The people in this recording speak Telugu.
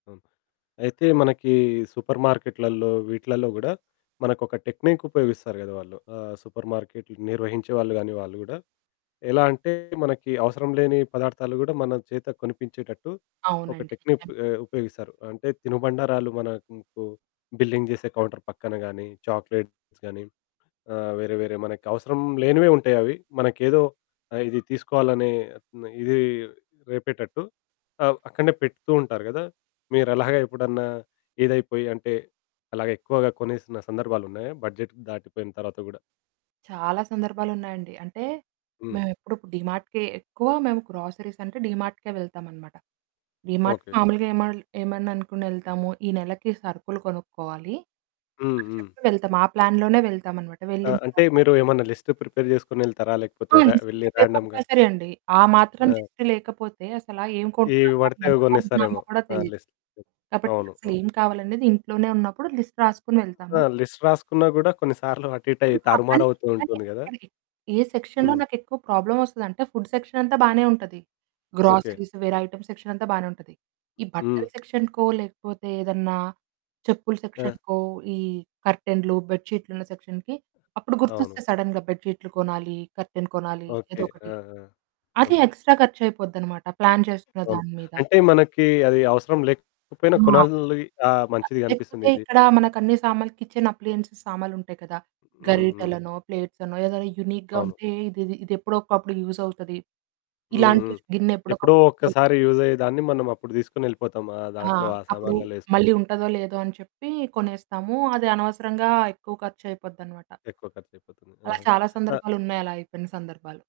అవును, అయితే మనకి సూపర్ మార్కెట్లల్లో, వీట్లల్లో గూడా మనకొక టెక్నిక్ ఉపయోగిస్తారు గద వాళ్ళు. ఆహ్, సూపర్ మార్కెట్లు నిర్వహించే వాళ్ళు గాని వాళ్ళు గూడా, ఎలా అంటే మనకి అవసరం లేని పదార్థాలు గూడా మన చేత కొనిపించేటట్టు ఒక అవునండి. టెక్నిప్ నిజం. ఆహ్, ఉపయోగిస్తారు. అంటే తినుబండారాలు మనకు బిల్లింగ్ జేసే కౌంటర్ పక్కన గానీ చాక్లెట్స్ గానీ ఆహ్, వేరే వేరే మనకు అవసరం లేనివే ఉంటాయవి, మనకేదో ఆహ్, ఇది తీసుకోవాలని, ఇది రేపేటట్టు ఆహ్, అక్కడనే పెడుతూ ఉంటారు గదా! మీరు అలాగ ఎప్పుడన్నా ఇదైపోయి అంటే అలాగే ఎక్కువగా కొనేసిన సందర్భాలున్నాయా? బడ్జెట్ దాటిపోయిన తర్వాత గూడా? చాలా సందర్భాలున్నాయండి. అంటే, హ్మ్. మేము ఎప్పుడు డీమార్ట్‌కె ఎక్కువ మేము గ్రోసరీస్ అంటే డీమార్ట్‌కే వెళ్తామనమాట. డీమార్ట్ ఓకె. మామూలుగా ఏమల్ ఏమననుకోని యెళ్తాము. ఈ నెలకి సరుకులు కొనుక్కోవాలి, హ్మ్, అని హ్మ్. చెప్పుకొని వెళ్తాం ఆ ప్లాన్‌లోనే వెళ్తామనమాట. వెళ్ళిన ఆహ్, అంటే తర్వాత మీరు ఏమన్నా లిస్ట్ ప్రిపేర్ జేసుకొనెళ్తారా లేకపోతే ఆ! రె లిస్ట్ వెళ్లి ప్రిపేర్ రాండమ్‌గా కంపల్సరీ అండి. ఆ మాత్రం ఆ! లిస్టు లేకపోతే అసలా ఏం ఎవి కొంటున్నామో, పడితే ఎంత అవి కొంటున్నామో గొనేస్తారేమో కూడా ఆ తెలీదు. లిస్ట్ పెట్ కాబట్టి అవును, అవును. అసలేం కావాలి అన్నది ఇంట్లోనే ఉన్నప్పుడు లిస్ట్ రాసుకొని వెళ్తాము. ఆ! లిస్ట్ రాసుకున్న గూడా కొన్ని సార్లు అటు ఇటు అయి, అవుతాం కానీ, తారుమారవుతూ కానీ ఉంటుంది గదా! ఎక్కడ ఏ సెక్షన్‌లో హ్మ్. నాకెక్కువ ప్రాబ్లమ్ వస్తదంటే ఫుడ్ సెక్షన్ అంతా బానే ఉంటది. ఓకె. గ్రోసరీస్ వేరే ఐటెమ్స్ సెక్షన్ అంతా బానే ఉంటది. ఈ బట్టల హ్మ్. సెక్షన్‌కో లేకపోతే ఏదన్నా చెప్పుల ఆ! సెక్షన్‌కో ఈ కర్టెన్లు, బెడ్ షీట్లున్న సెక్షన్‌కి అప్పుడు గుర్తొస్తే అవును. సడెన్‌గా బెడ్ షీట్లు కొనాలి, కర్టెన్ కొనాలి. ఓకె. ఆ! ఏదోకటి. ఆ! అది హ్మ్. ఎక్స్‌ట్రా ఖర్చయిపోద్దనమాట. ప్లాన్ చేసుకున్న అవును. దాని మీద. అంటే మనకి అది అవసరం లేకపోయినా ఆ! కొనాలి. ఆ! మంచిది అవి లేకపోతే అనిపిస్తుంది ఇది. ఇక్కడ మనకు అన్ని సామాన్లు కిచెన్ అప్లయెన్స్ సామాలుంటాయి కదా! హ్మ్, హ్మ్. గరిటలనో, ప్లేట్సనో ఏదైనా యూనిక్‌గా అవును. ఉంటే ఇది ఇది ఎప్పుడో ఒకప్పుడు యూజ్ అవుతది, హుహుహు, ఇలాంటి గిన్నె ఎప్పుడో ఎప్పుడో ఒకప్పుడు యూజ్ ఒక్కసారి అవుద్ది. యూజ్ అయ్యేదాన్ని మనం అప్పుడు దీసుకొని యెళ్ళిపోతాం ఆ ఆ! దాంట్లో, ఆ అప్పుడు సామాన్లలో యేసుకొని. మళ్ళీ ఉంటదో లేదో అని చెప్పి కొనేస్తాము అది అనవసరంగా ఎక్కువ ఖర్చయిపోద్దనమాట. ఎక్కువ ఖర్చు అయిపోతుంది. అలా ఆహా! చాలా ఆహ్ సందర్భాలున్నాయి. అలా అయిపోయిన సందర్భాలు.